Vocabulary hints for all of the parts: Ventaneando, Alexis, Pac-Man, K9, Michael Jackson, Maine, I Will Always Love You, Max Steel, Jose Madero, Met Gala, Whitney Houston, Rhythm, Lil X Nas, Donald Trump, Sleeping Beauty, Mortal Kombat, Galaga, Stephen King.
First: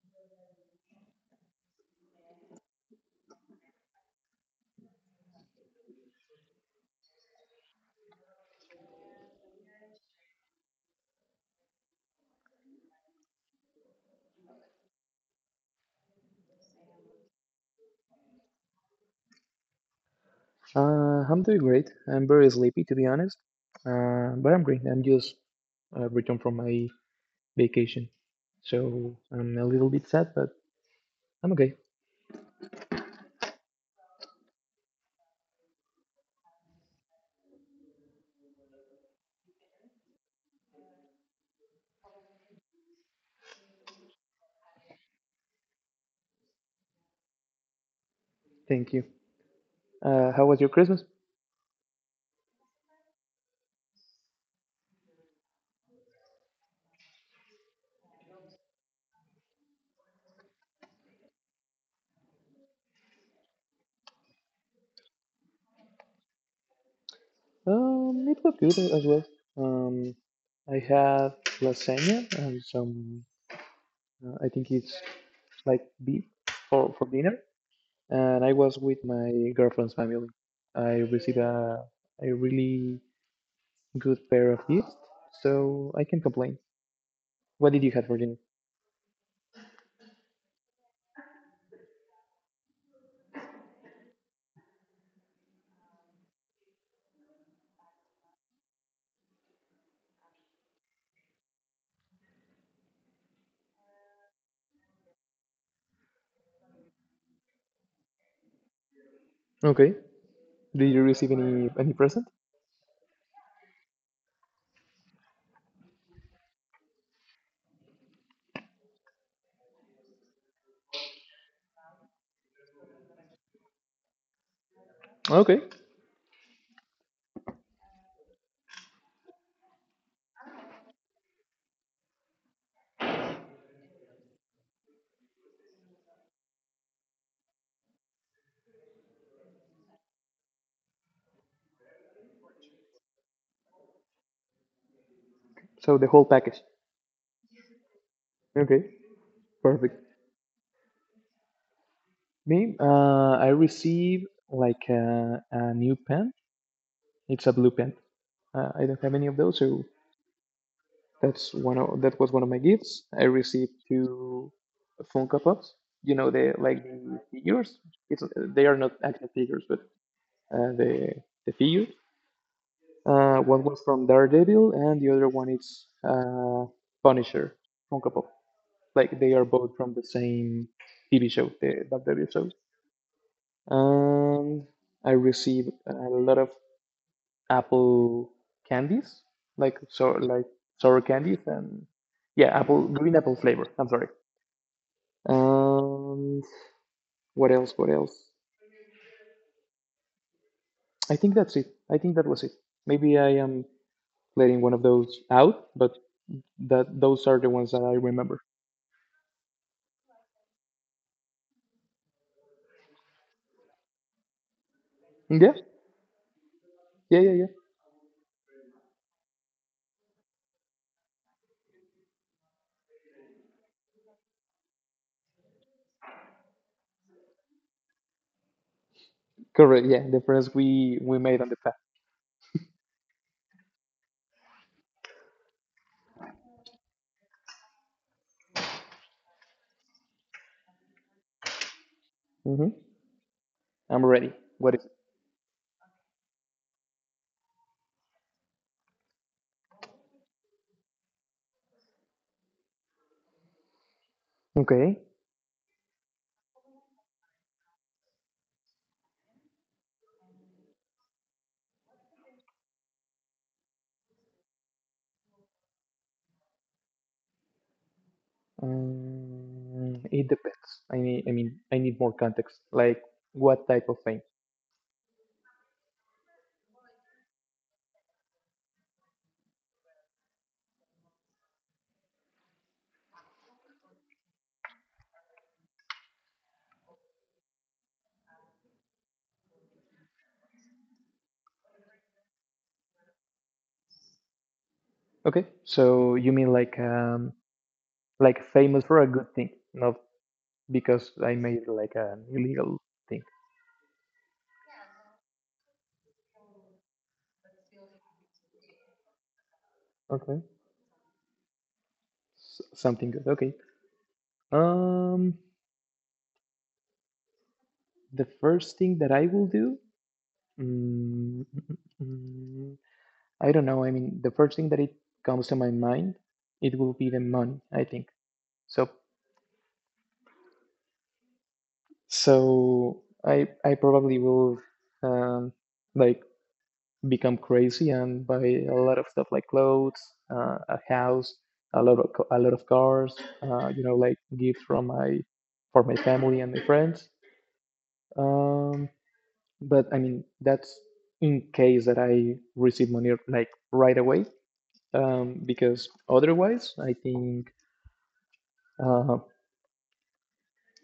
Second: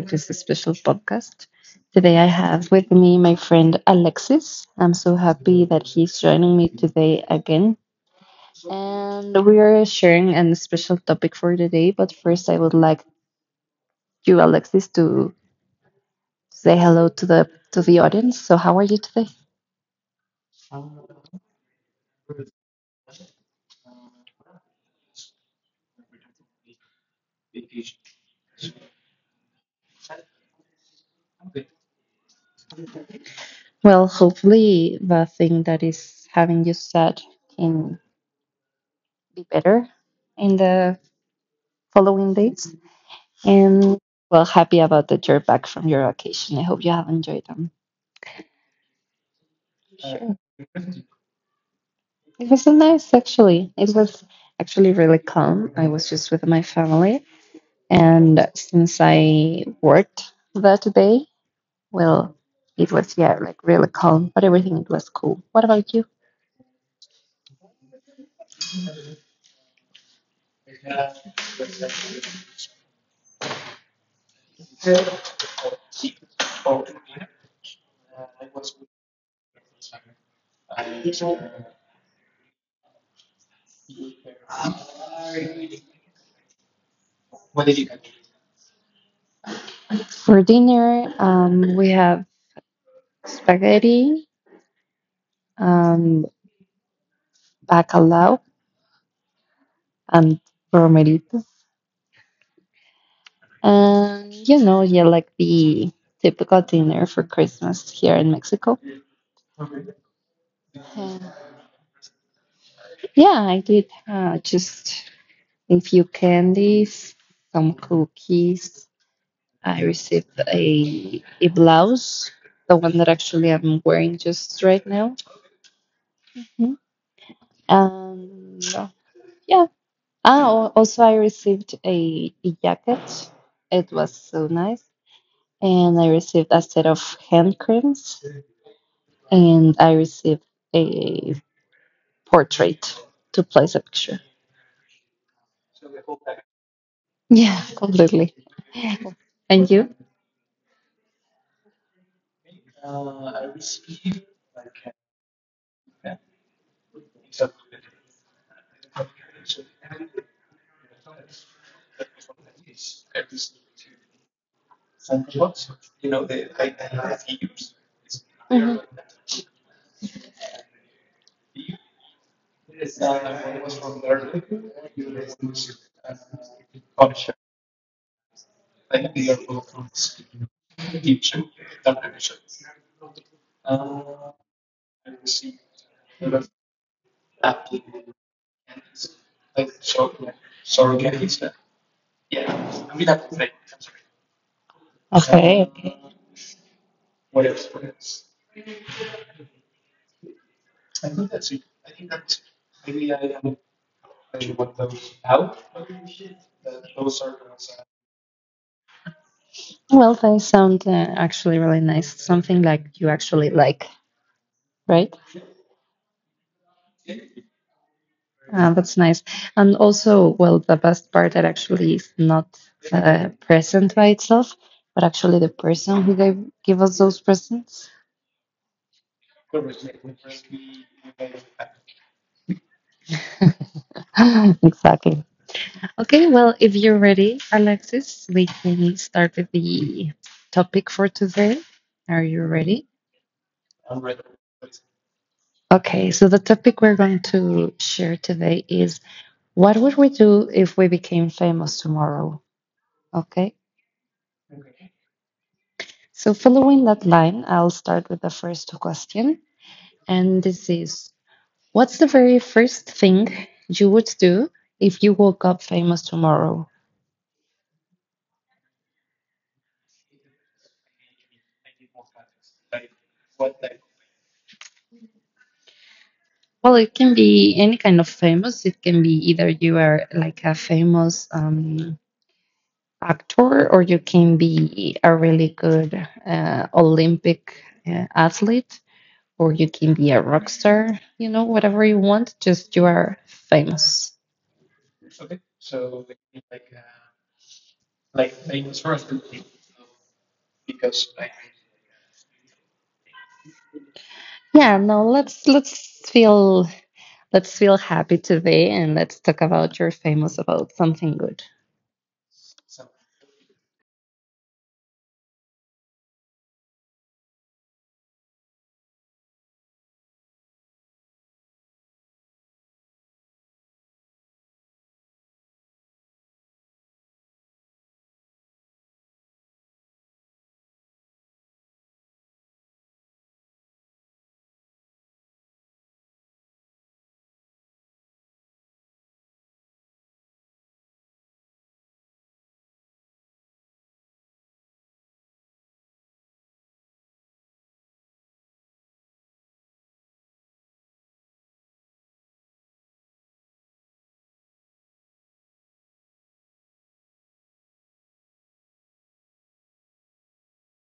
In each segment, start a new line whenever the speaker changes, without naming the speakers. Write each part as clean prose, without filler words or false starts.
this special podcast. Today I have with me my friend Alexis. I'm so happy that he's joining me today again. And we are sharing a special topic for today, but first I would like you Alexis to say hello to the audience. So how are you today?
I'm doing great. I'm very sleepy, to be honest. But I'm great. I'm just returned from my vacation, so I'm a little bit sad, but I'm okay.
Well, hopefully the thing that is having you sad can be better in the following days. And well, happy about that you're back from your vacation. I hope you have enjoyed them.
Thank you.
Sure.
How was your Christmas?
It was so nice, actually. It was actually really calm. I was just with my family. And since I worked that day, well, it was, yeah, like really calm, but everything was cool. What about you?
It was good as well. Um, I had lasagna and some. I think it's like beef for dinner, and I was with my girlfriend's family. I received a really good pair of gifts, so I can not complain. What did you have for dinner?
For dinner, we have spaghetti, um, bacalao, and bromelito. You know, yeah, like the typical dinner for Christmas here in Mexico.
Okay. Did you
Uh,
receive any present?
yeah, I did just a few candies, some cookies. I received a blouse, the one that actually I'm wearing just right now.
Okay.
Mhm. Um, yeah. Ah, also I received a jacket. It was so nice, and I received a set of hand creams. And I received a portrait to place a picture.
So the whole package.
Yeah, completely.
Okay.
And you?
Perfect. Me, I received like a new pen. It's a blue pen. I don't have any of those, so that was one of my gifts. I received two Funko Pops. You know the like the figures. It's they are
Mhm.
not action figures, but uh, the the figures. One was from Daredevil, and the other one is Punisher Funko Pop. Like they are both from the same TV show, the WWE show. And I receive a lot of apple candies, like so like sour candies and yeah, apple green apple flavor. I'm sorry.
Okay, okay.
And what else? What else? I think that's it. I think that was it. Maybe I am letting one of those out, but that those are the ones that I remember.
Well, they sound actually really nice. Something like you actually like, right?
Yeah, yeah, yeah, yeah.
That's nice. And also, well, the best part that actually is not present by itself, but actually the person who gave give us those presents.
Correct. Yeah, the friends we made on the path.
Exactly. Okay, well, if you're ready, Alexis, we can start with the topic for today. Are you
Hmm.
ready?
I'm ready. What is
Okay, so the topic we're going to share today is, what would we do if we became famous tomorrow? Okay,
it? Okay.
so following that line, I'll start with the first question. And this is, what's the very first thing you would do if you woke up famous tomorrow?
Mm, it depends. I need, I mean, I need more context. Like, what type of fame?
Well, it can be any kind of famous. It can be either you are like a famous actor, or you can be a really good Olympic athlete, or you can be a rock star, you know, whatever you want, just you are famous.
Okay, so you mean like famous for a good thing, not because I made like an illegal thing.
Yeah, no, let's feel happy today and let's talk about your
Okay,
famous about something good.
S something good. Okay. Um, the first thing that I will do, mm, mm, I don't know. I mean, the first thing that it comes to my mind, it will be the money, I think. So So I probably will um, like become crazy and buy a lot of stuff like clothes, a house, a lot of cars. You know, like gifts from my for my family and my friends. Um, but I mean that's in case that I receive money like right away. Because otherwise, I think. Uh.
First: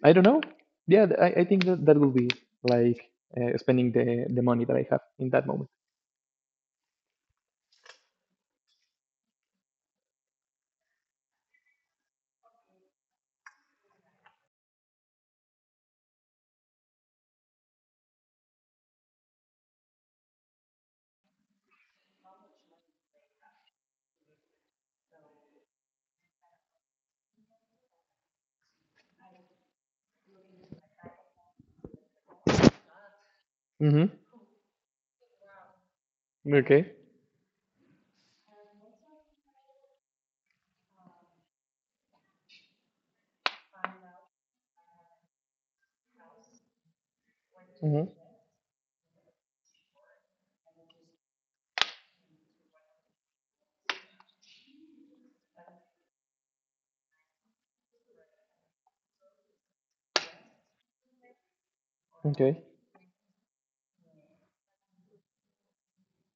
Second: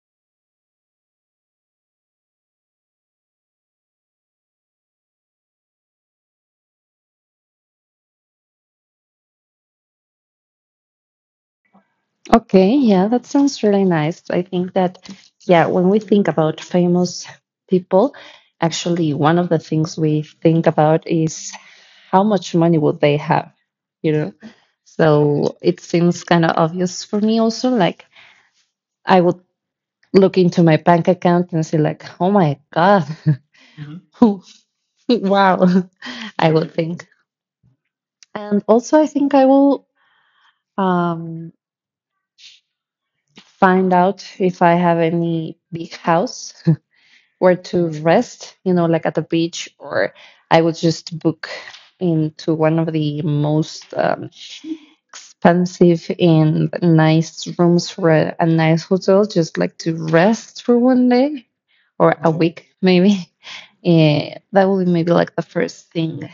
I don't know. I think that that will be like spending the money that I have in that moment.
Okay, yeah, that sounds really nice. I think that, yeah, when we think about famous people, actually, one of the things we think about is how much money would they have, you know? So it seems kind of obvious for me also. Like, I would look into my bank account and say, like, oh my God,
Mm-hmm.
wow, I would
Okay.
think. And also, I think I will um, find out if I have any big house where to
Mm-hmm.
rest, you know, like at the beach, or I would just book into one of the most expensive and nice rooms for a nice hotel, just like to rest for one day or a
Okay.
week, maybe. Eh, that would be maybe like the first thing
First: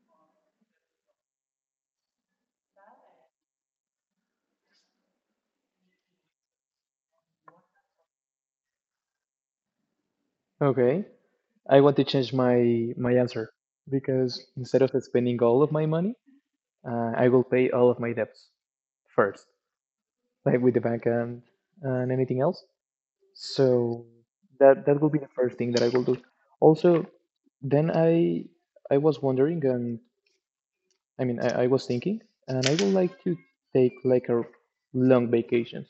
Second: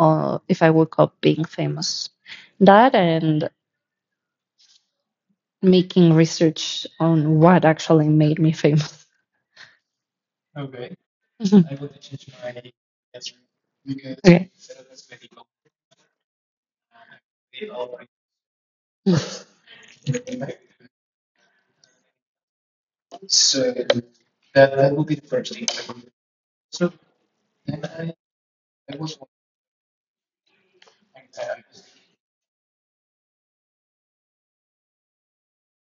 if I woke up being famous. That and making research on what actually made me famous.
Okay. I want to change my answer because
Okay.
instead of spending all of my money, I will pay all of my debts first, like with the bank and anything else. So that will be the first thing that I will do. Also, then I was wondering, and I was thinking, and I would like to take like a long vacations,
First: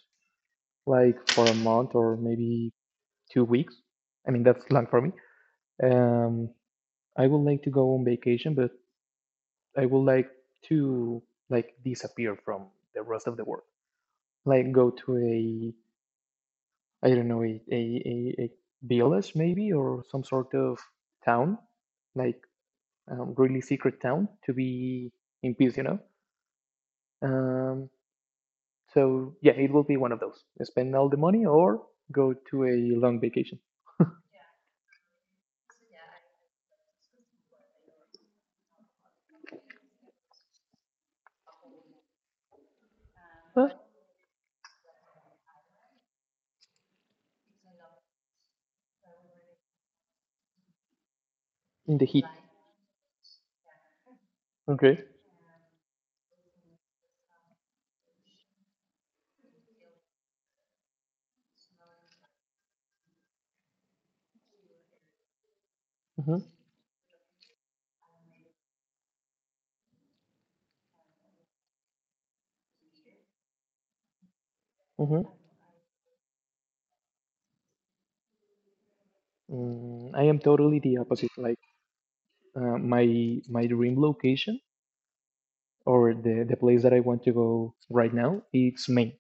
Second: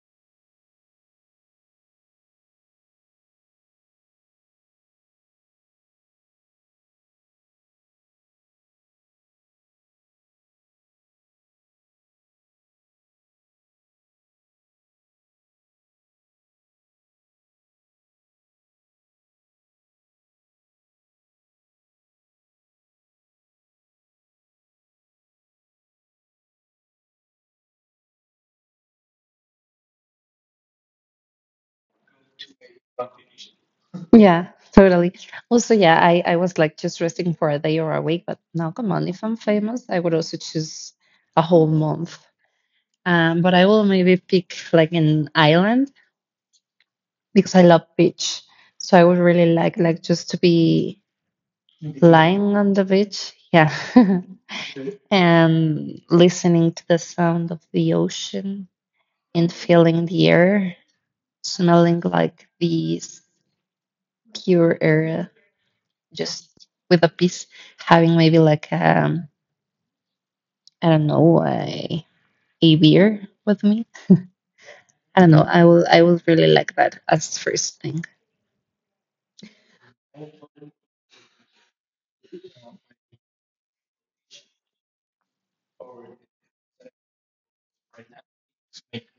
like for a month or maybe 2 weeks. I mean, that's long for me. Um, I would like to go on vacation, but I would like to like disappear from the rest of the world. Like go to a, I don't know, a village maybe or some sort of town, like really secret town to be in peace, you know? Um, So yeah, it will be one of those. Spend all the money or go to a long vacation.
Yeah, totally. Also, yeah, I was like just resting for a day or a week, but now come on, if I'm famous, I would also choose a whole month. But I
Huh?
will maybe pick like an island because I love beach. So I would really like just to be
In the heat.
lying on the beach, yeah,
Okay.
and listening to the sound of the ocean and feeling the air, smelling like the pure air
Mm-hmm.
just with a piece, having maybe like I don't know a beer with me. I
Mm-hmm.
don't know. I will really like that as first thing.
Mm, I am totally the opposite. Like my dream location or the place that I want to go right now, it's Maine.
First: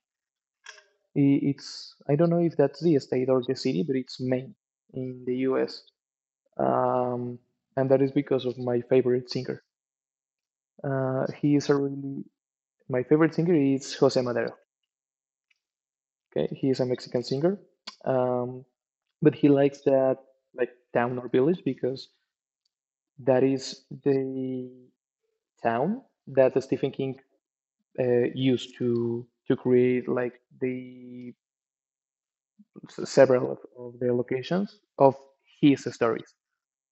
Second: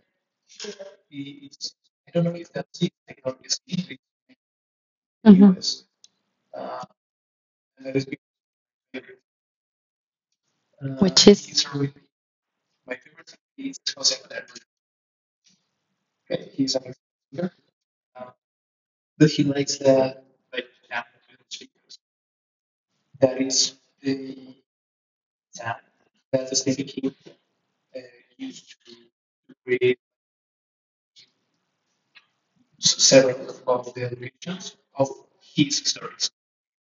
I- It's I don't know if that's the state or the city, but it's Maine in the
Mhm.
U.S. Um, and that is because of my favorite singer.
Which is
He is a really my favorite singer is Jose Madero. Okay, he is a Mexican singer, um, but he likes that like town or village because that is the town that Stephen King used to create like the several of the locations of his stories.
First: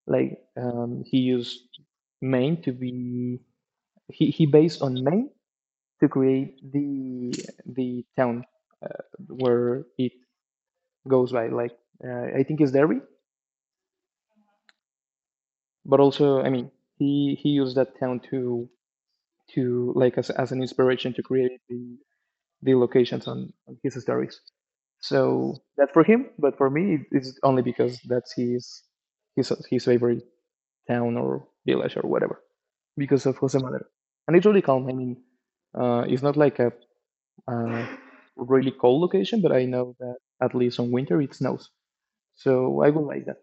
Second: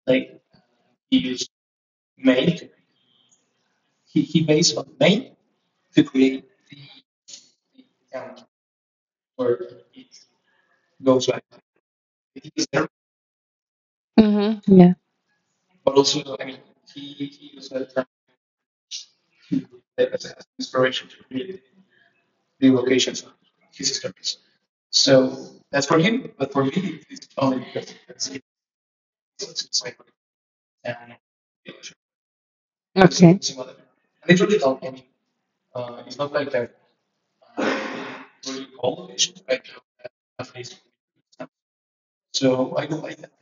Like he used Maine to be he based on Maine to create the town uh, where it goes by. Like I think it's Derry,
Mhm, yeah
but also I mean he used that town to like as an inspiration to create the locations on his stories, so that's for him, but for me, it's only because that's his favorite town or village or whatever because of
okay.
Jose Madero. And it's really calm. I mean it's not like a, uh really cold location, but I know that at least on winter it snows, so I will like that.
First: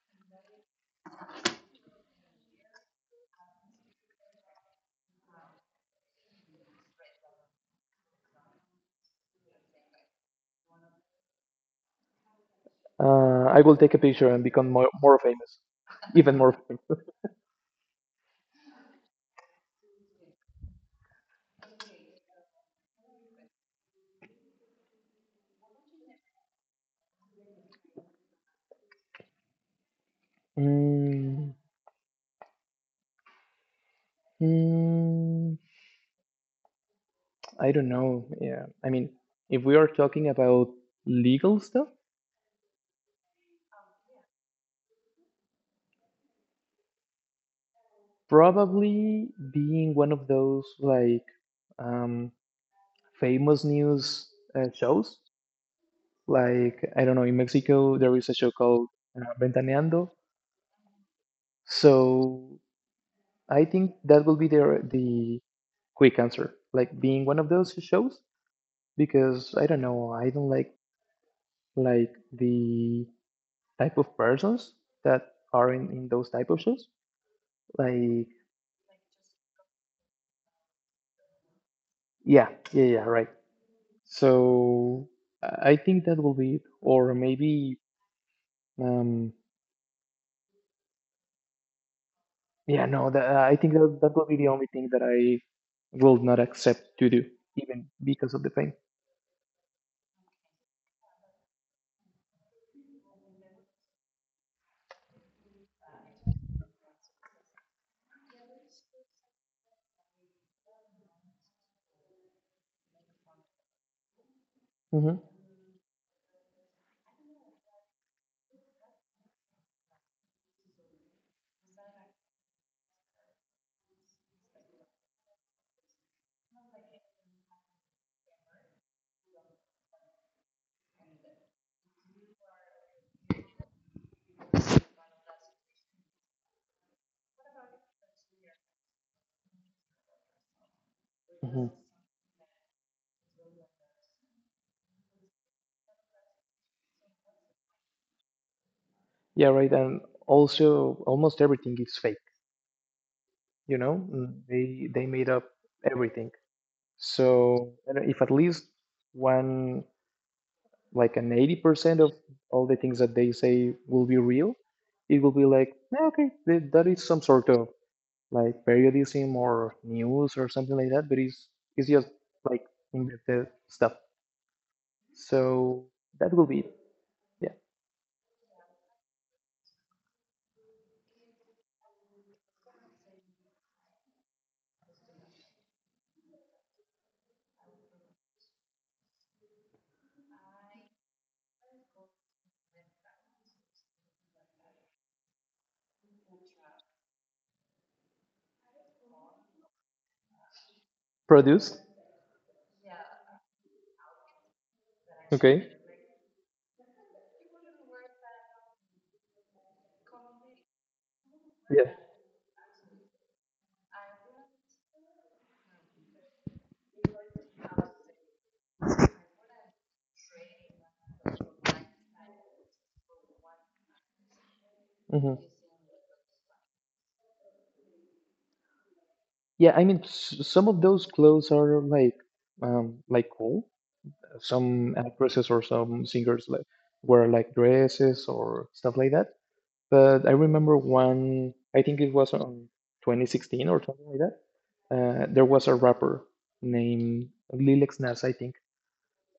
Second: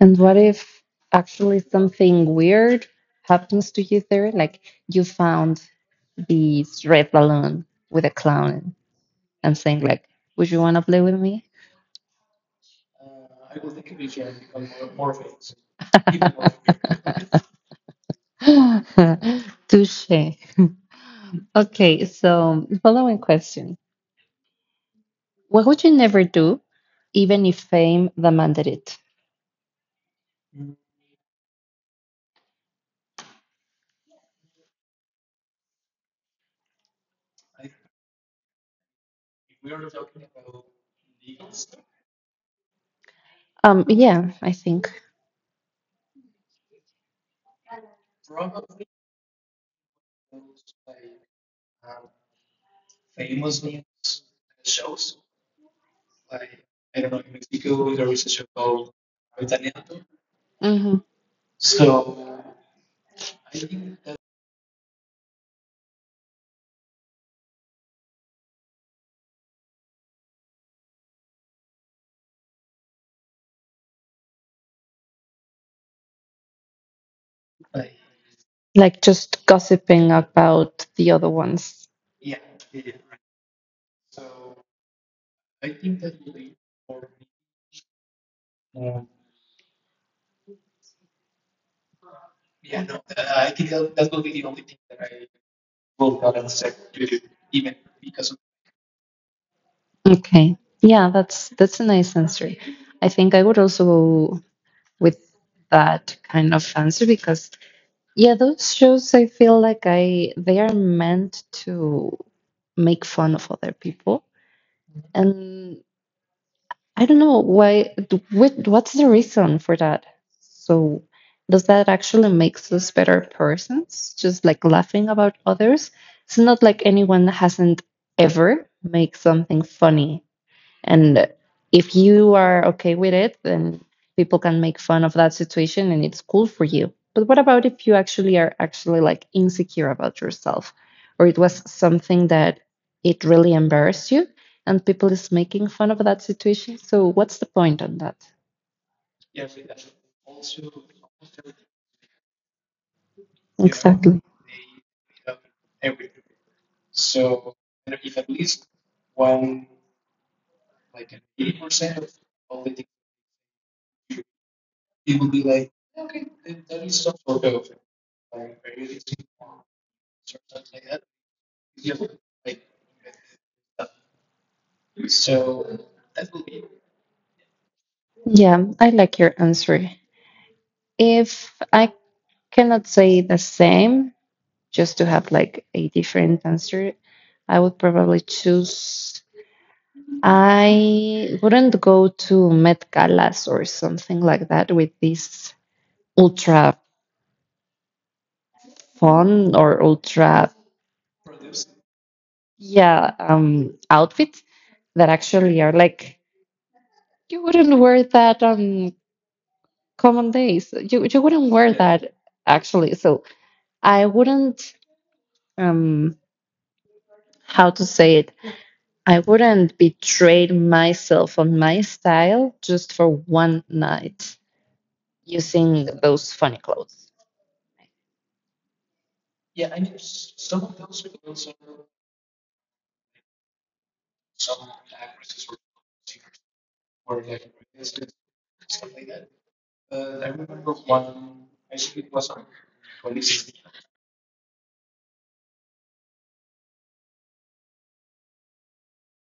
And what if actually something weird happens to you there? Like you found this red balloon with a clown and saying like, "Would you want to play with me?"
I will take a picture and become more famous, even more famous.
Touche. Okay, so following question. What would you never do, even if fame demanded it?
Mm, mm, I don't know. Yeah. I mean, if we are talking about legal stuff,
Yeah, I think.
probably being one of those like um, famous news shows. Like, I don't know, in Mexico, there is a show called Ventaneando.
Hmm.
So I think that will be the quick answer. Like being one of those shows, because I don't know, I don't like the type of persons that are in those type of shows. Like,
Like just gossiping about the other ones.
yeah, yeah, yeah, right. So I think that will be it. Or maybe, um, yeah, no, that, I think that will be the only thing that I will not accept to do, even because of the fame.
Okay. Yeah, that's a nice answer. I think I would also go with that kind of answer because yeah, those shows I feel like I they are meant to make fun of other people.
Hmm.
And I don't know why. What, what's the reason for that? So, does that actually makes us better persons? Just like laughing about others. It's not like anyone hasn't ever made something funny and if you are okay with it, then people can make fun of that situation and it's cool for you. But what about if you actually are actually like insecure about yourself or it was
Hmm.
something that it really embarrassed you and people is making fun of that situation? So what's the point on that?
Yeah, right. And also, almost everything is fake.
Yeah.
You know,
Exactly.
mm, they made up everything. So and if at least one like an 80% of all the things that they say will be real, it will be like, "Ah, okay, th- that is some sort of like periodism or news or something like that," but it's just like invented stuff, so that will be it. Yeah.
Yeah, I like your answer. If I cannot say the same, just to have like a different answer, I would probably choose I wouldn't go to Met Galas or something like that with this ultra fun or ultra,
Produced.
yeah, outfits that actually
Okay.
are like, you wouldn't wear that on common days. You wouldn't wear
Yeah.
that actually. So I wouldn't, um, how to say it, I wouldn't betray myself on my style just for one night
Hmm.
using those funny clothes.
Yeah, I mean s- some of those clothes are like cool. Some actresses or some singers like wear like dresses or stuff like that. But I remember one, I think it was on 2016 or something like that. There was a rapper named Lil X Nas, I think.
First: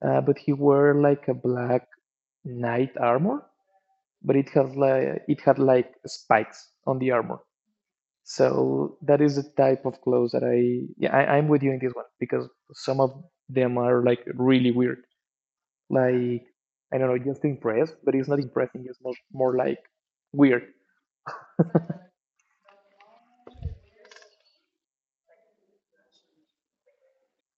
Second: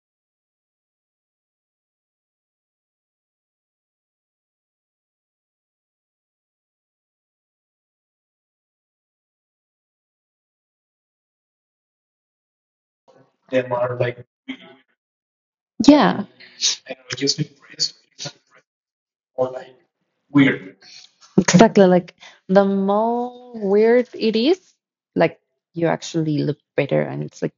But he wore like a black knight armor, but it had like spikes on the armor. So that is the type of clothes that I yeah I'm with you in this one because some of them are like really weird.
Yeah,
Like I don't know, just impressed, but it's not impressing. It's more like weird.
exactly. Like the more weird it is, like you actually look better. And it's like,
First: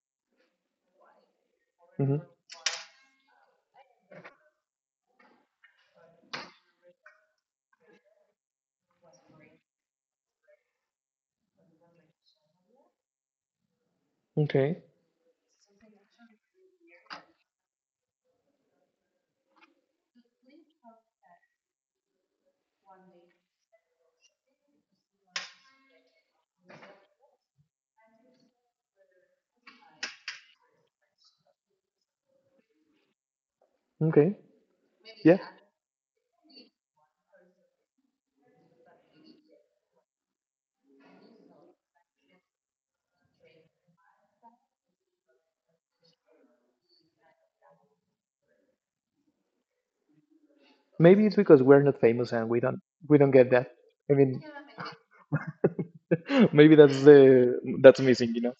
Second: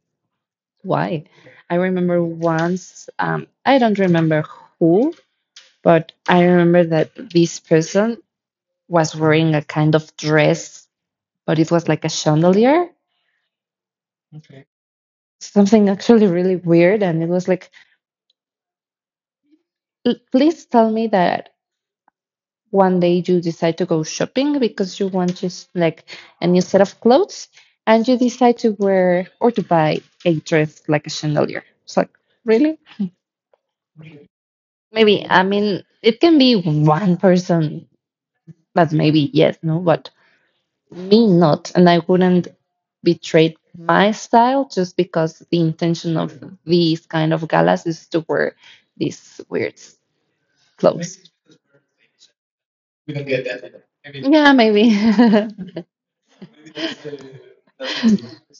why? I
Hmm.
remember once, I don't remember who, but I remember that this person was wearing a kind of dress, but it was like a chandelier,
Okay.
something actually really weird. And it was like, Please tell me that one day you decide to go shopping because you want just like a new set of clothes and you decide to wear or to buy a dress like a chandelier." It's like, really?
Okay.
Maybe,
Yeah,
I mean, it can be one person, but maybe yes, no, but me not. And I wouldn't betray my style just because the intention of these kind of galas is to wear these weird
maybe
clothes.
it's because we're not famous and we don't get that. I mean,
Yeah, maybe.
maybe that's the that's missing, you know.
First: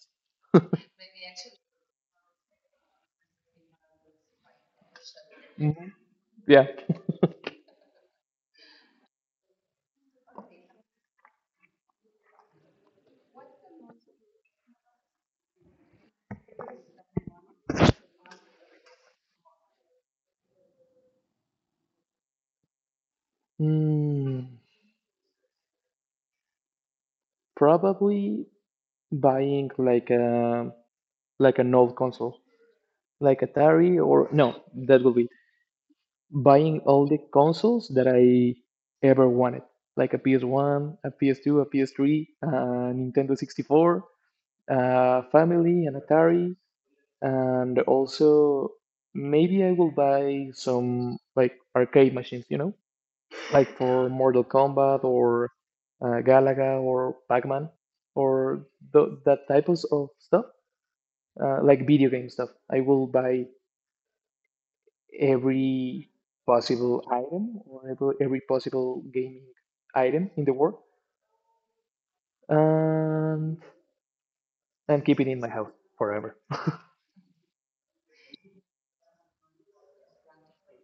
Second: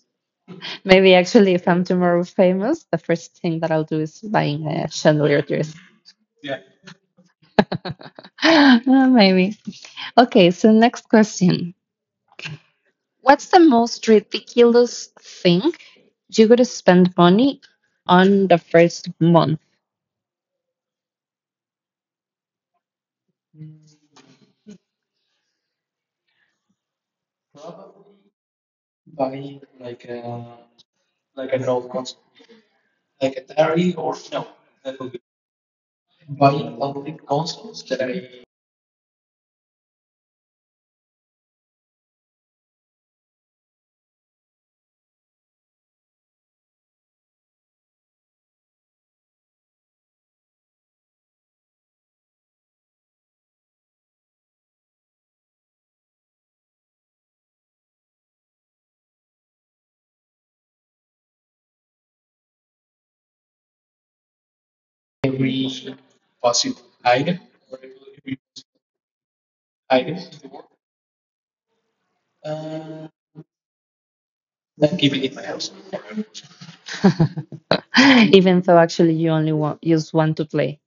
Maybe actually, if I'm tomorrow famous, the first thing that I'll do is buying a chandelier dress.
Mhm. Yeah.
Uh, maybe. Okay, so next question. What's the most ridiculous thing you could spend money on the first month,
Mm, probably buying like a like an old console, like Atari or no, that will be buying all the consoles that I ever wanted, like a PS1, a PS2, a PS3, a Nintendo 64, a family, an Atari. And also, maybe I will buy some like arcade machines, you know, like for Mortal Kombat or Galaga or Pac-Man or th that type of stuff, like video game stuff. I will buy every possible item or every possible gaming item in the world and and keep it in my house forever.
even though actually you only want, use one to play?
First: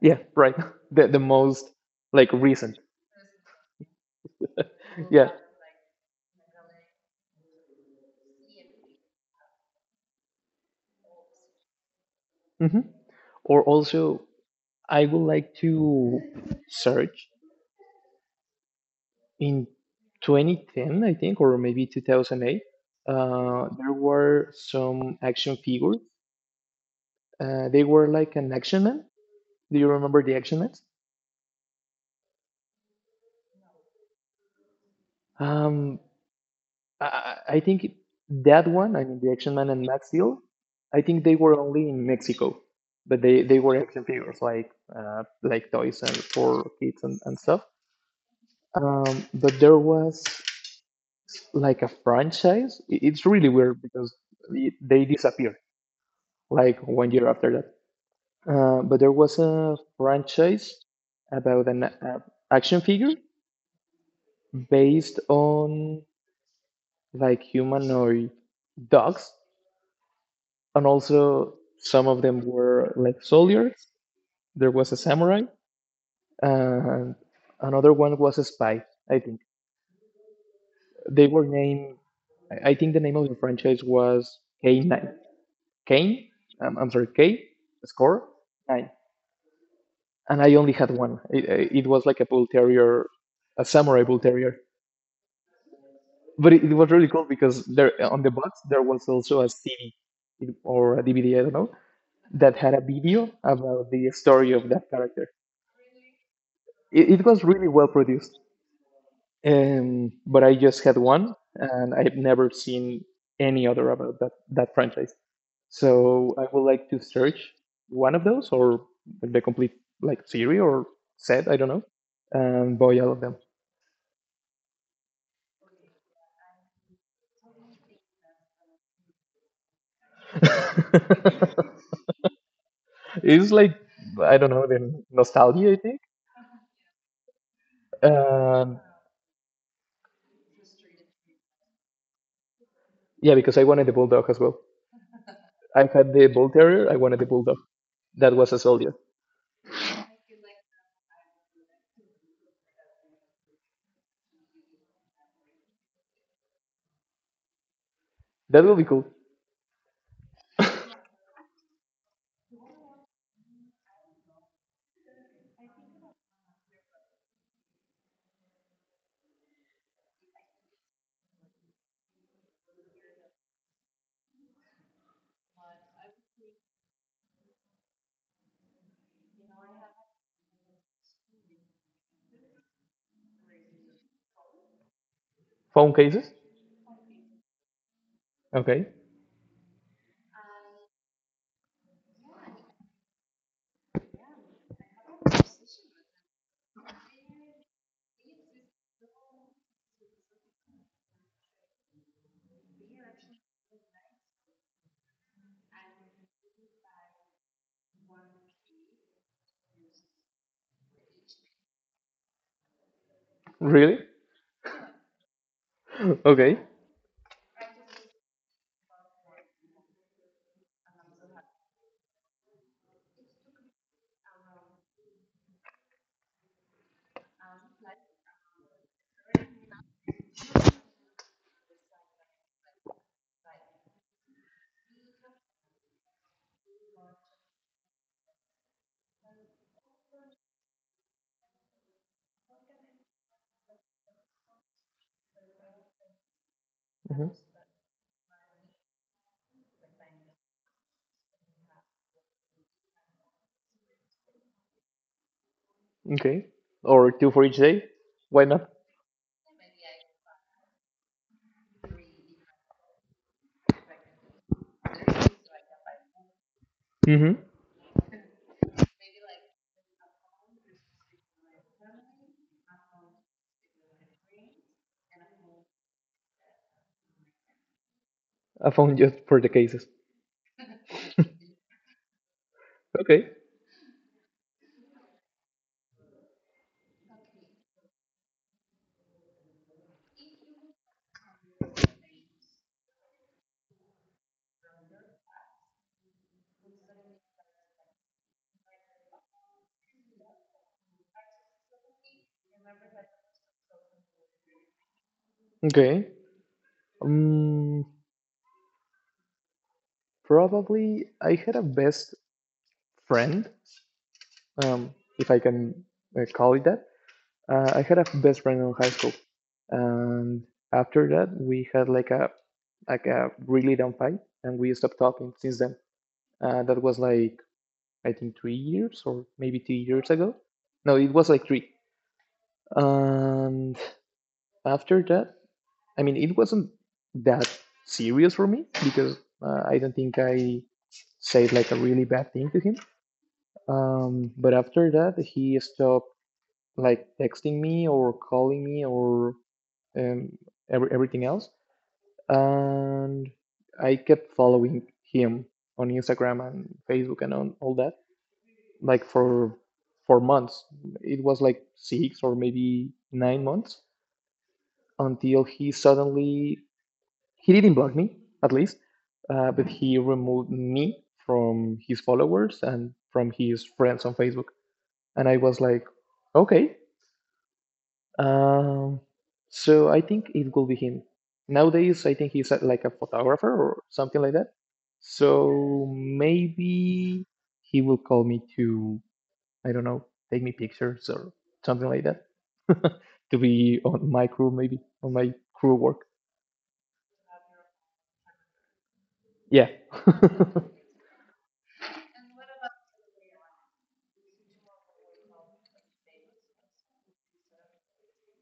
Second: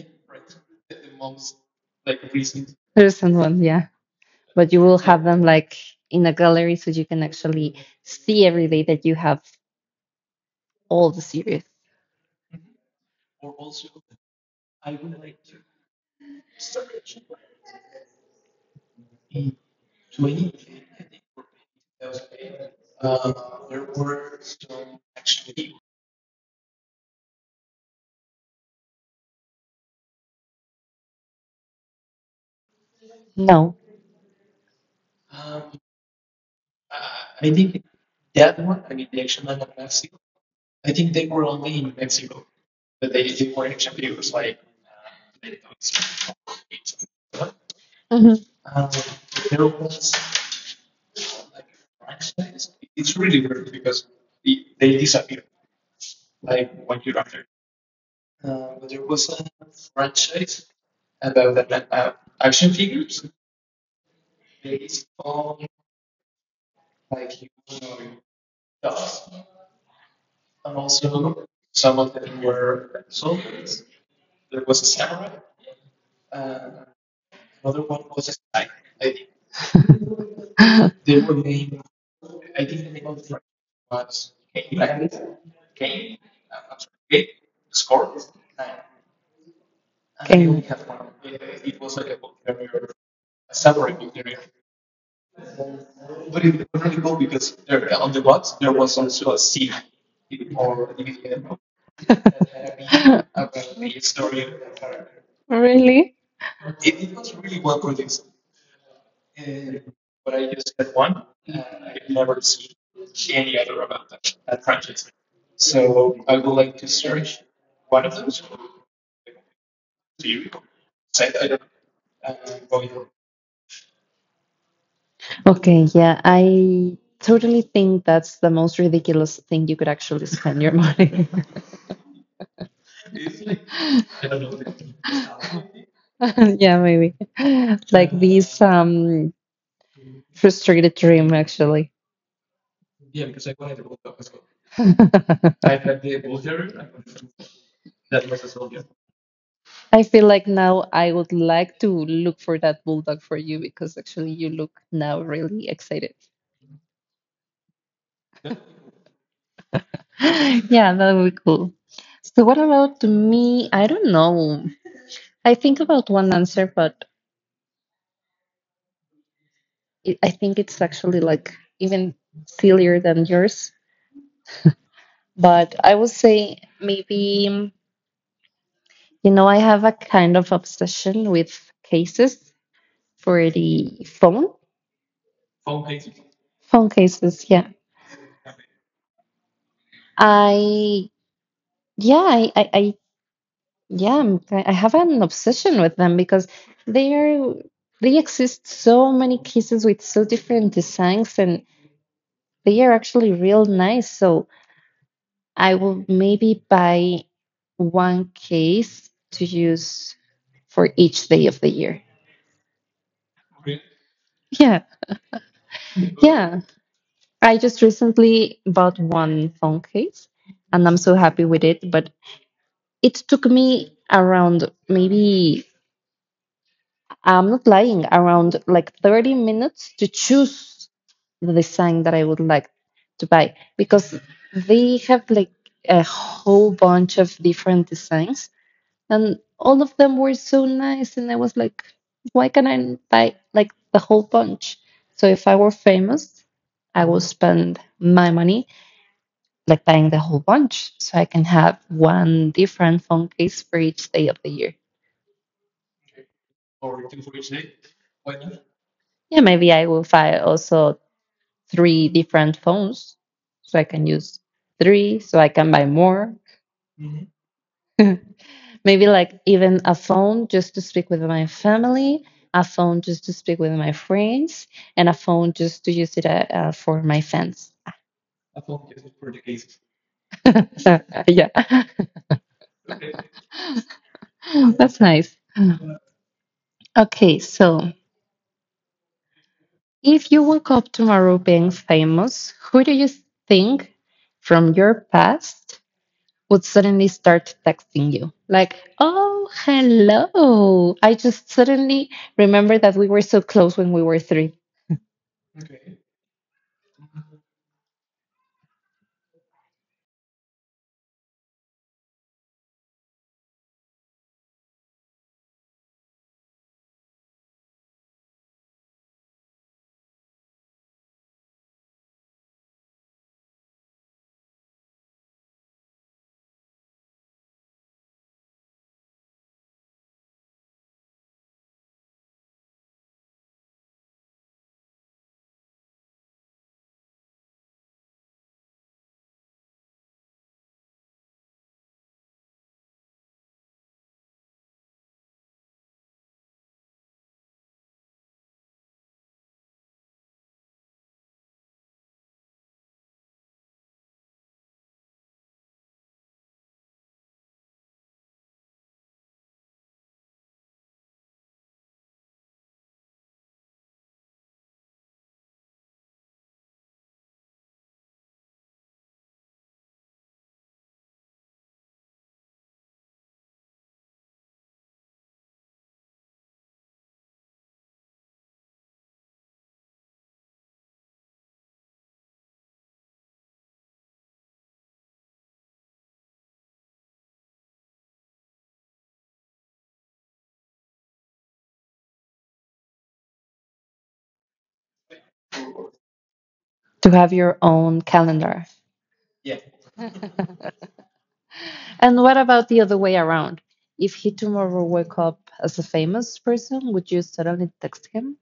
Yeah, right. The most like recent.
There's one, yeah. But you will have
Yeah.
them like in a gallery so you can actually see every day that you have all the series.
Hmm. Or also, I would like to search in 2010, I think, or maybe 2008. There were some action figures. They were like an action man. Do you remember the action man?
No.
Um, I think that one, I mean, the action man and Max Steel, I think they were only in Mexico, but they were action figures like toys and for kids and stuff.
Mhm.
But there was like a franchise. I- It's really weird because it- they disappear like 1 year after that. But there was a franchise about an action figure based on like humanoid dogs, and also some of them were like soldiers. There was a samurai, and another one was a spy. I think they were named. I think the name of the franchise was K9. Kane, I'm sorry, K score, nine, and
Okay.
I only had one. It, it was like a bull terrier, a samurai bull terrier. But it was really cool because there on the box there was also a CD or a DVD, I don't know, that had a video about the story of that character.
Really?
It was really well produced. But I just had one, and I've never seen any other about that franchise. So I would like to search one of those, or the complete like series or set. I don't know, and buy all of them.
Okay, yeah, I totally think that's the most ridiculous thing you could actually spend your money.
It's like I don't know the nostalgia. I think.
Yeah, maybe. Like this
Um,
frustrated dream actually.
yeah, because I wanted the bulldog as well. I had the bull terrier. I wanted the bulldog. That was a soldier.
I feel like now I would like to look for that bulldog for you because actually you look now really excited.
That will be cool.
Yeah, that would be cool. So what about me? I don't know. I think about one answer, but it, I think it's actually like even sillier than yours. But I would say maybe, you know, I have a kind of obsession with cases for the phone,
Phone cases.
phone cases. Yeah.
Okay.
I, yeah, I yeah, I have an obsession with them because they are, they exist so many cases with so different designs and they are actually real nice. So, I will maybe buy one case to use for each day of the year.
Really?
Yeah.
Okay.
Yeah. I just recently bought one phone case and I'm so happy with it. But it took me around maybe, I'm not lying, around like 30 minutes to choose the design that I would like to buy because they have like a whole bunch of different designs and all of them were so nice and I was like, why can't I buy like the whole bunch? So if I were famous, I would spend my money like buying the whole bunch so I can have one different phone case for each day of the year.
Okay. Or two for each day? Why not?
Yeah, maybe I will buy also three different phones so I can use three so I can buy more.
Mm-hmm.
Maybe like even a phone just to speak with my family, a phone just to speak with my friends, and a phone just to use it for my fans.
A phone just for the cases.
So, yeah,
Okay.
that's nice. Okay, so if you woke up tomorrow being famous, who do you think from your past would suddenly start texting you? Like, oh, hello. I just suddenly remember that we were so close when we were three
Okay. Um, probably I had a best friend, um, if I can call it that. I had a best friend in high school, and after that we had like a really dumb fight, and we stopped talking since then. That was like I think 3 years or maybe 2 years ago. No, it was like three. And after that, I mean, it wasn't that serious for me because I don't think I said like a really bad thing to him. But after that, he stopped like texting me or calling me or um, everything else. And I kept following him on Instagram and Facebook and on all that, like for months. It was like 6 or maybe 9 months until he didn't block me at least, but he removed me from his followers and from his friends on Facebook, and I was like, okay. um, so I think it will be him. Nowadays I think he's, like a photographer or something like that. So maybe he will call me to, I don't know, take me pictures or something like that to be on my crew, maybe on my crew work.
to have your own calendar.
Yeah. i
And what about the other way around? If he tomorrow woke up as a famous person, would you suddenly text him?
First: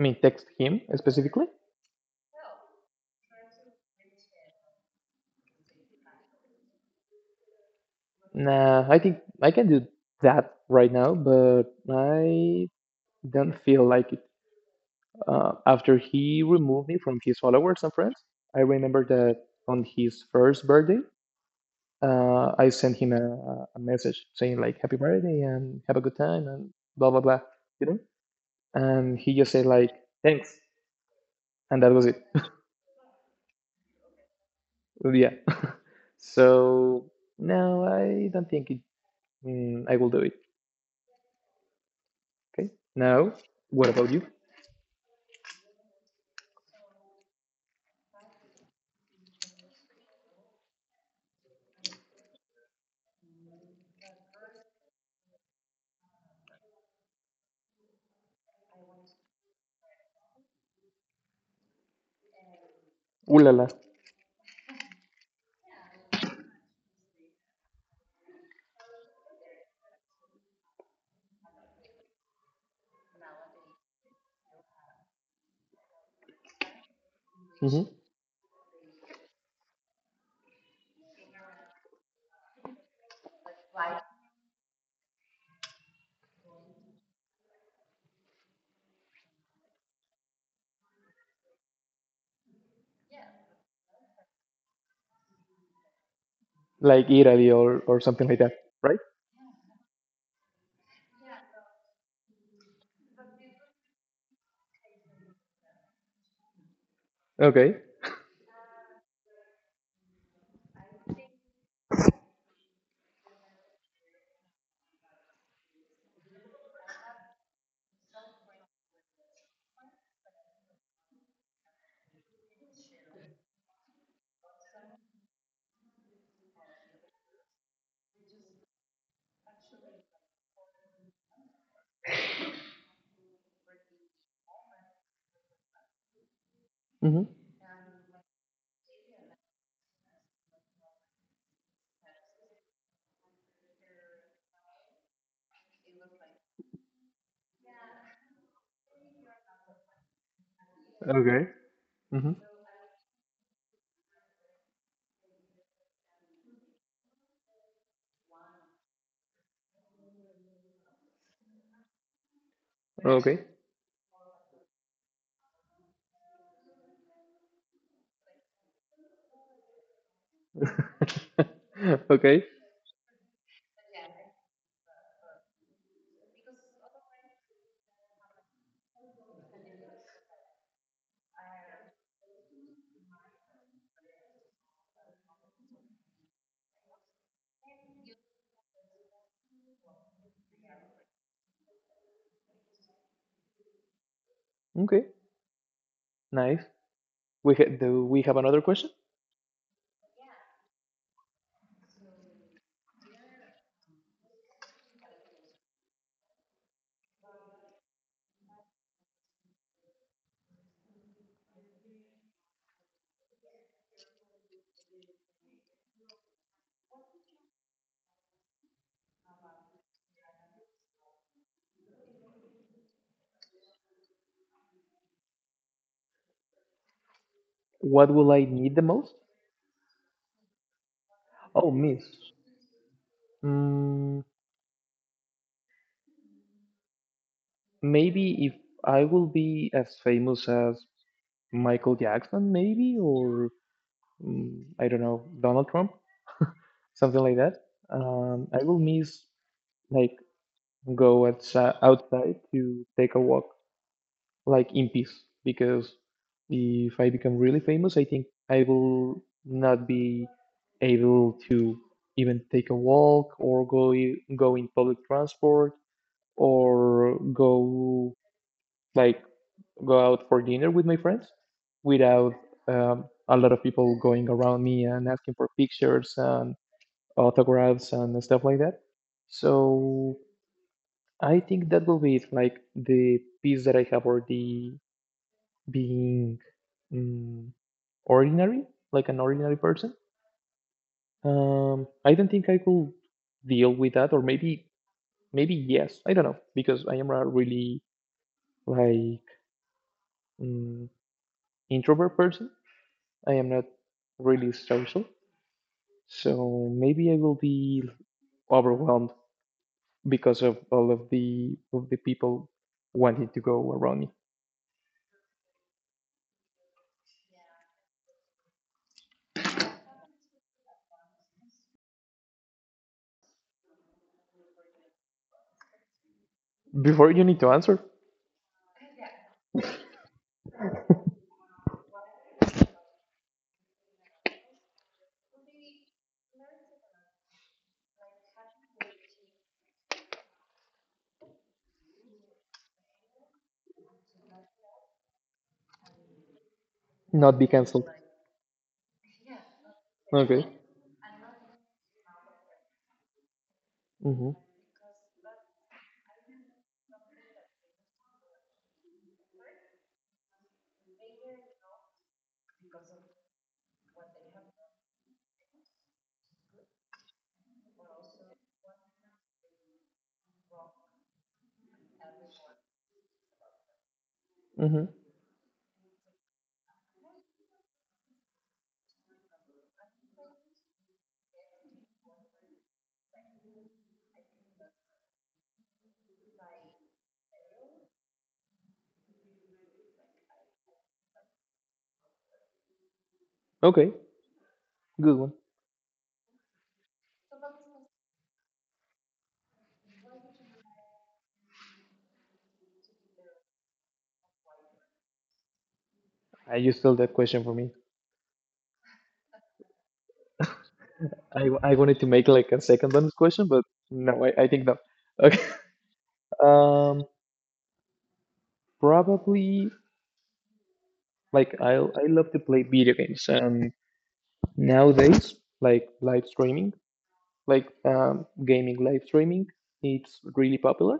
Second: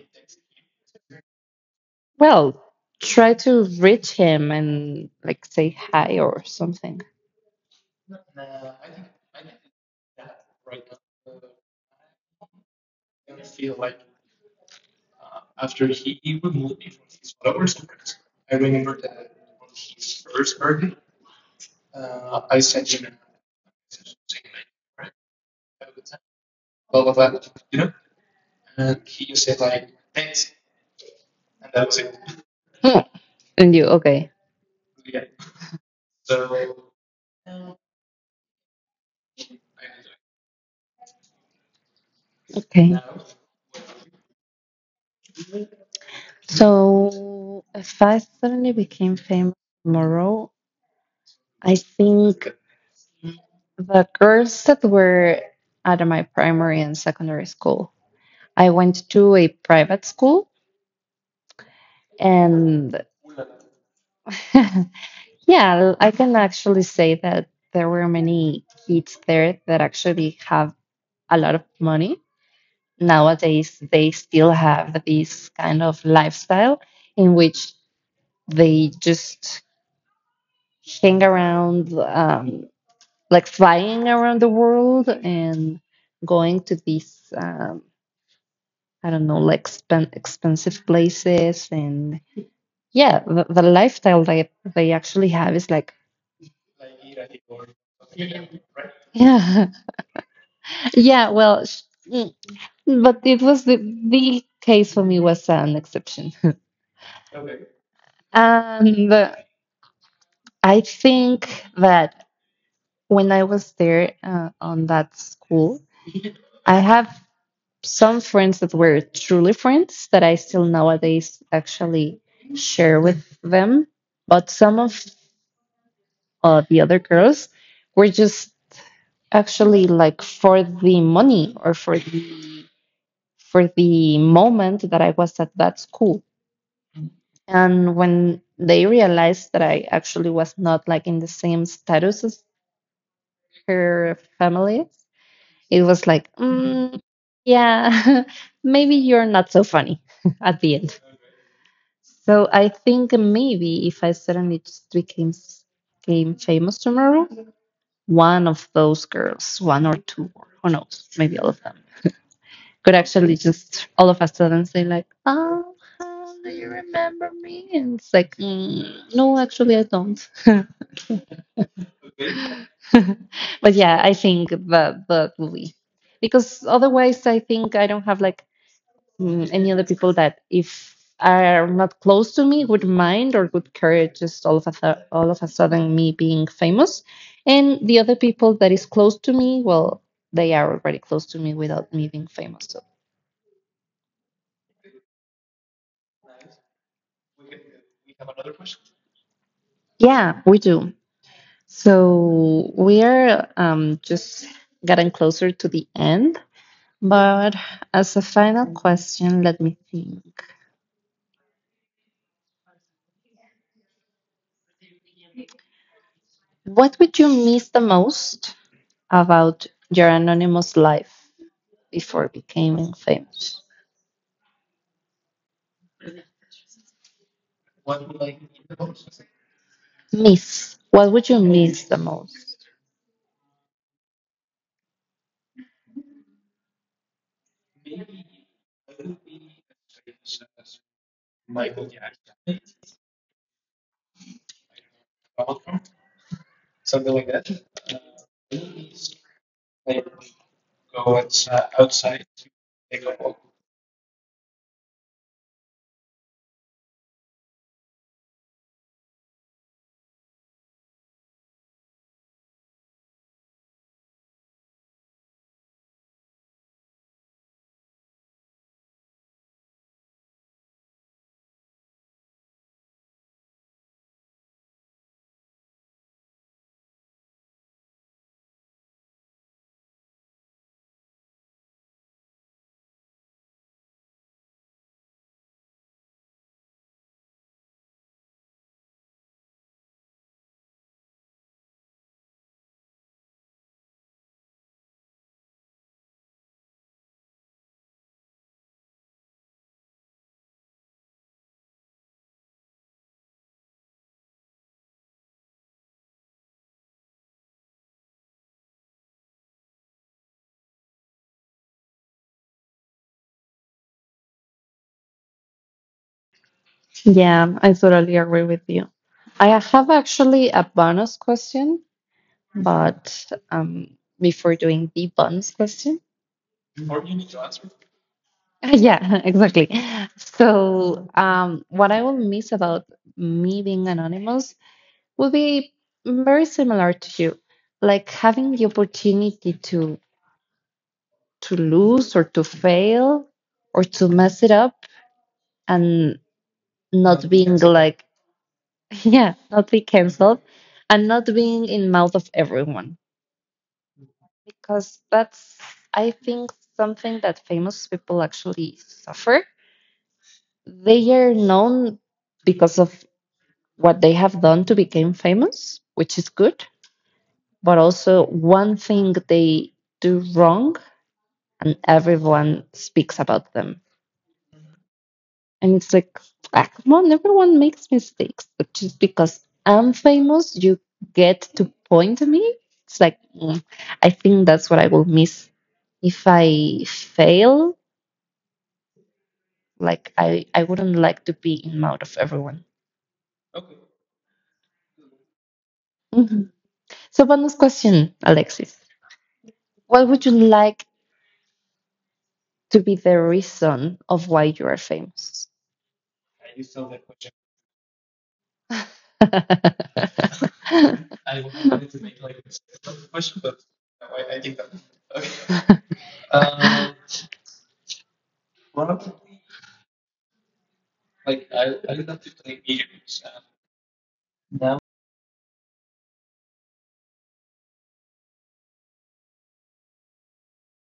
mean text him specifically?
Well, try to reach him and like say hi or something.
Nah, I think I can do that right now, but I don't feel like it. After he removed me from his followers and friends, I remember that on his first birthday, I sent him a message saying like "Happy birthday" and "Have a good time" and blah blah blah, you know. And he just said like "Thanks," and that was it.
Hmm. And you, okay.
Yeah. So no, I don't think it, I will do it. Okay.
Okay.
Now, what about you?
So if I suddenly became famous tomorrow, I think the girls that were out of my primary and secondary school, I went to a private school and
Ooh la la.
Yeah, I can actually say that there were many kids there that actually have a lot of money. Nowadays, they still have this kind of lifestyle in which they just hang around, like flying around the world and going to these, I don't know, like expensive places. And yeah, the lifestyle that they actually have is like,
Like Italy or something like that, right?
yeah, yeah, well, but it was the, case for me was an exception.
Okay.
And I think that when I was there on that school, I have some friends that were truly friends that I still nowadays actually share with them. But some of the other girls were just actually like for the money or for the moment that I was at that school.
Mm-hmm.
And when they realized that I actually was not like in the same status as her family, it was like, yeah, maybe you're not so funny at the end.
Okay. Mm-hmm.
So I think maybe if I suddenly just became famous tomorrow, one of those girls, one or two, or who knows, maybe all of them, could actually
Okay.
just all of a sudden say like, "Oh, hi, do you remember me?" And it's like, "No, actually, I don't."
Okay.
But yeah, I think the movie, because otherwise I think I don't have like any other people that if are not close to me would mind or would care just all of a sudden me being famous, and the other people that is close to me, well, they are already close to me without me being famous. So
Okay. Nice. Do we have another question?
yeah, we do. So we are just getting closer to the end. But as a final question, let me think. What would you miss the most about your anonymous life before becoming famous?
What will I need the most?
Miss. What would you
Oh,
miss the
miss.
most?
Mm, maybe if I will be as famous as Michael Jackson, maybe, or mm, I don't know, Donald Trump, something like that. I will miss like go outside, outside to take a walk like in peace because if I become really famous, I think I will not be able to even take a walk or go in public transport or go like go out for dinner with my friends without, a lot of people going around me and asking for pictures and autographs and stuff like that. So I think that will be it, like the peace that I have or the being, mm, ordinary, like an ordinary person. I don't think I could deal with that, or maybe maybe yes, I don't know, because I am a really like mm, introvert person. I am not really social, so maybe I will be overwhelmed because of all of the people wanting to go around me.
Yeah, I totally agree with you. I have actually a bonus question, but before doing the bonus question,
Before you need to answer,
yeah, exactly. So, what I will miss about me being anonymous will be very similar to you. Like having the opportunity to lose or to fail or to mess it up and Not be
not be
being canceled.
cancelled.
Like yeah, not be canceled
Okay.
and not being in mouth of everyone.
Mm-hmm.
Because that's I think something that famous people actually suffer. They are known because of what they have done to become famous, which is good, but also one thing they do wrong and everyone speaks about them.
Mm-hmm.
And it's like, ah, come on, everyone makes mistakes. But just because I'm famous, you get to point at me. It's like, I think that's what I will miss if I fail. Like, I wouldn't like to be in mouth of everyone.
Okay. Good one.
Mhm. So, bonus question, Alexis. What would you like to be the reason of why you are famous?
I you stole that question for me.
I
I
wanted
wanted
to
to
make
make
like a
like a second bonus
question,
question,
but
but no, I think no. Okay.
okay.
Um, probably like I love to play video games and nowadays like live streaming, like gaming live streaming, it's really popular.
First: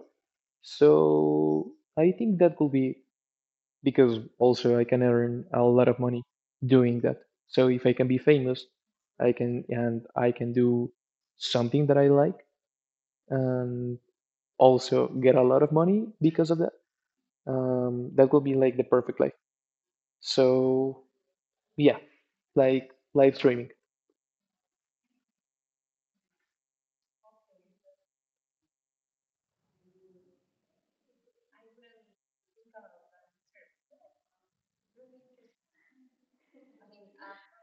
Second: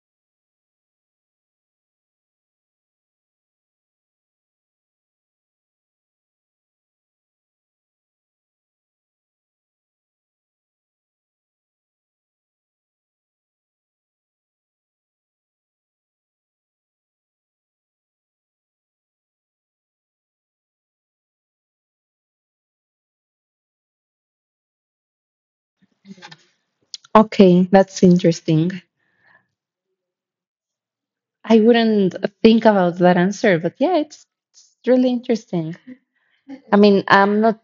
So I think that will be because also I can earn a lot of money doing that. So if I can be famous, I can and I can do something that I like and also get a lot of money because of that. That will be like the perfect life. So yeah, like live streaming.
Okay, that's interesting. I wouldn't think about that answer, but yeah, it's really interesting. I mean, I'm not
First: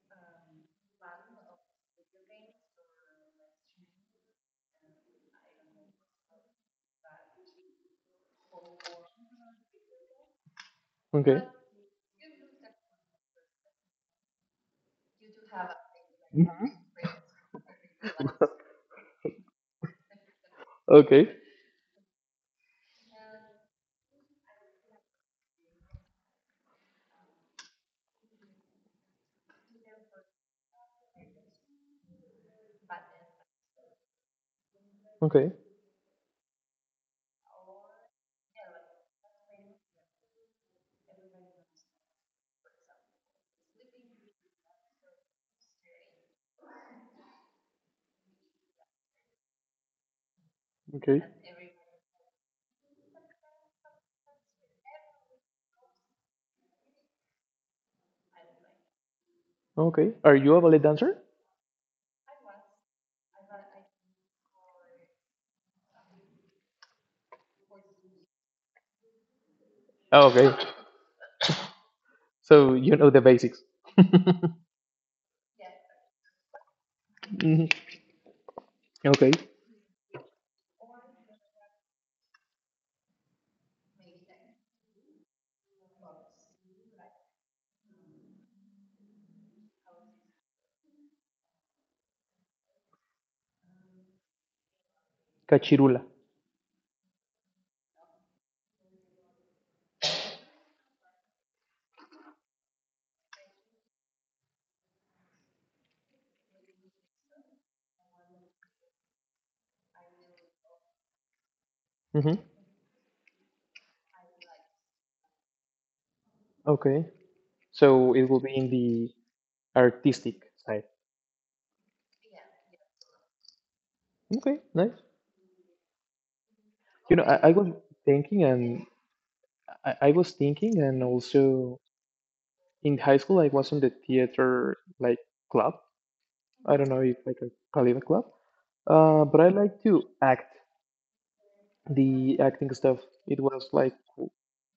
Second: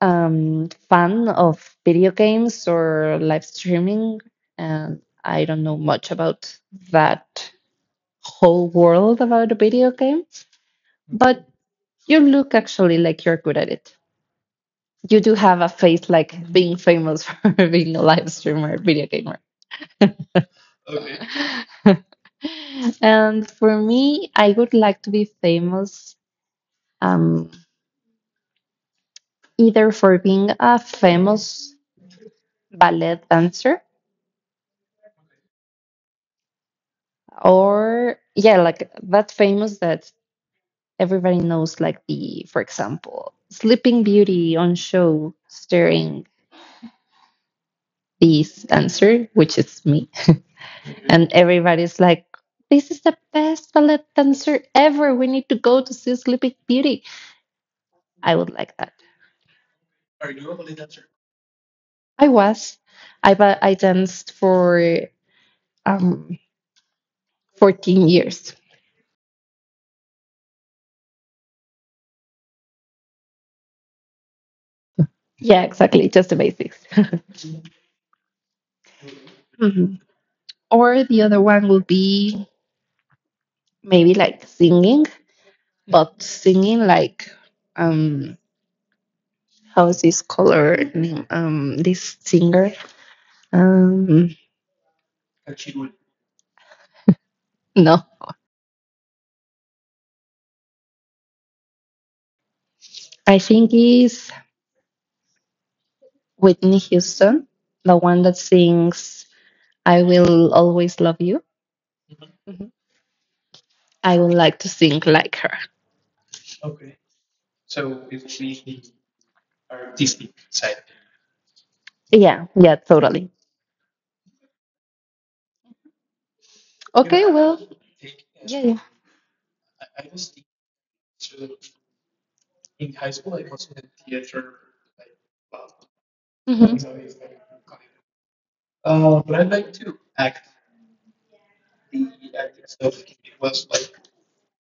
fan of video games or live streaming, and I don't know much about that whole world about the video game.
Okay.
But you look actually like you're good at it. You do have a face like
Mhm.
being famous for being a live streamer, video gamer.
Okay.
And for me, I would like to be famous um, either for being a famous ballet dancer
Okay.
or, yeah, like that famous that everybody knows, like for example, Sleeping Beauty on show starring this dancer, which is me.
Okay.
And everybody's like, this is the best ballet dancer ever. We need to go to see Sleeping Beauty. I would like that.
Okay. Are you a ballet dancer?
I was. I danced for um 14 years.
Oh, okay. So you know the basics.
Yeah, exactly, just the basics.
Hmm. Okay.
Mhm. Or the other one would be maybe like singing, but singing like um how's this color name? This singer um
Cachirula.
no, I think is Whitney Houston, the one that sings "I Will Always Love You."
Hmm.
Mhm. I would like to sing like her.
Okay. So it will be in the artistic side.
Yeah, yeah, totally.
Okay. Nice. You know,
Okay,
I
well,
was thinking,
yeah, yeah.
and I was thinking, and also in high school, I was on the theater like club.
Hmm.
I don't know if I can call it a club, but I like to act the acting stuff. It was like w-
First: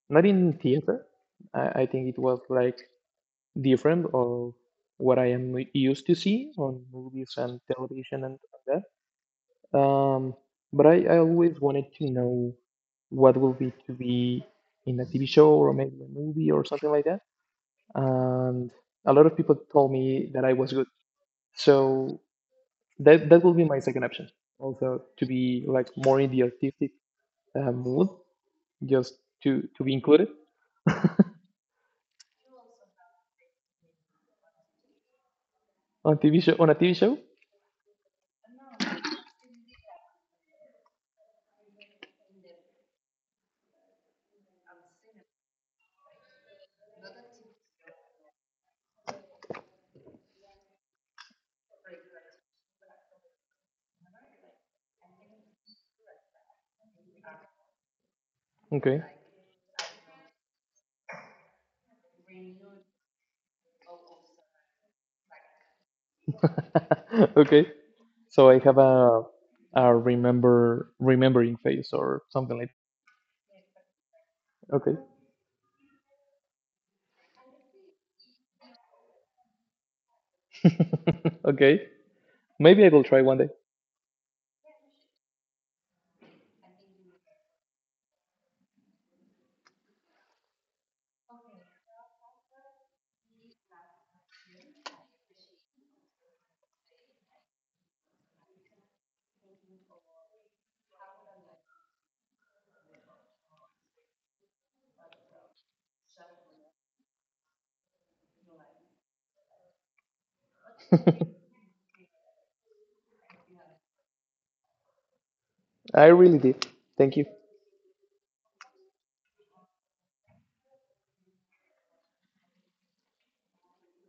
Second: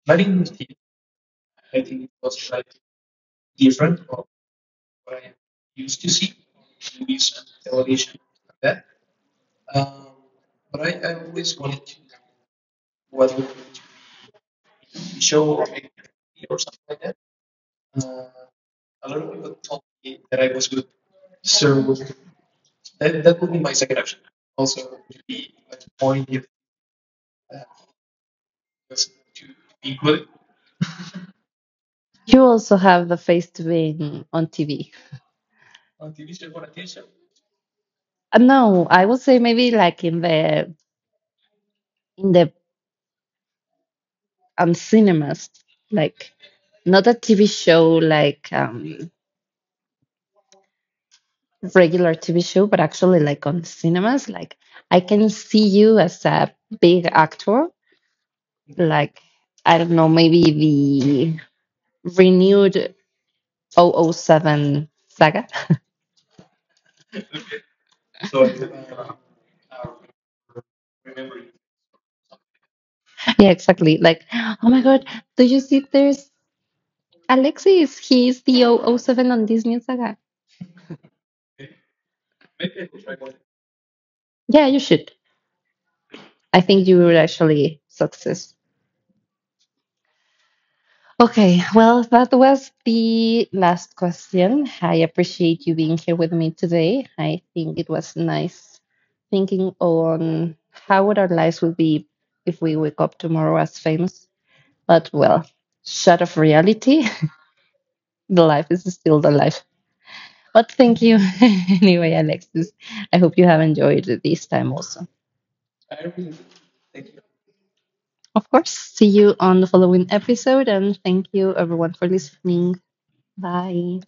Not in theater. I think it was like different of what I am used to see on movies and television and all that. But I always wanted to know what will be to be in a TV show or maybe a movie or something like that. And a lot of people told me that I was good. So that will be my second option. Also, to be like more in the artistic, mood, just to be included on
You also have the face to being on TV.
TV show on a TV show.
No, I would say maybe like in the in the cinemas, like not a TV show like regular TV show, but actually like on cinemas. Like I can see you as a big actor,
Okay,
like I don't know, maybe the renewed double oh 007 saga.
okay. So I have a remembering face or something like.
Yeah, exactly. Like, oh my
Okay,
God, do you see there's Alexis? He's the double oh 007 on this saga.
okay. Maybe I will try one day.
Yeah, you should. I think you will actually success. Okay, well, that was the last question. I appreciate you being here with me today. I think it was nice thinking on how would our lives would be if we wake up tomorrow as famous. But well, short of reality, the life is still the life. Well, thank you anyway, Alexis. I hope you have enjoyed it this time also.
I really did. Thank you.
Of course, see you on the following episode, and thank you everyone for listening. Bye.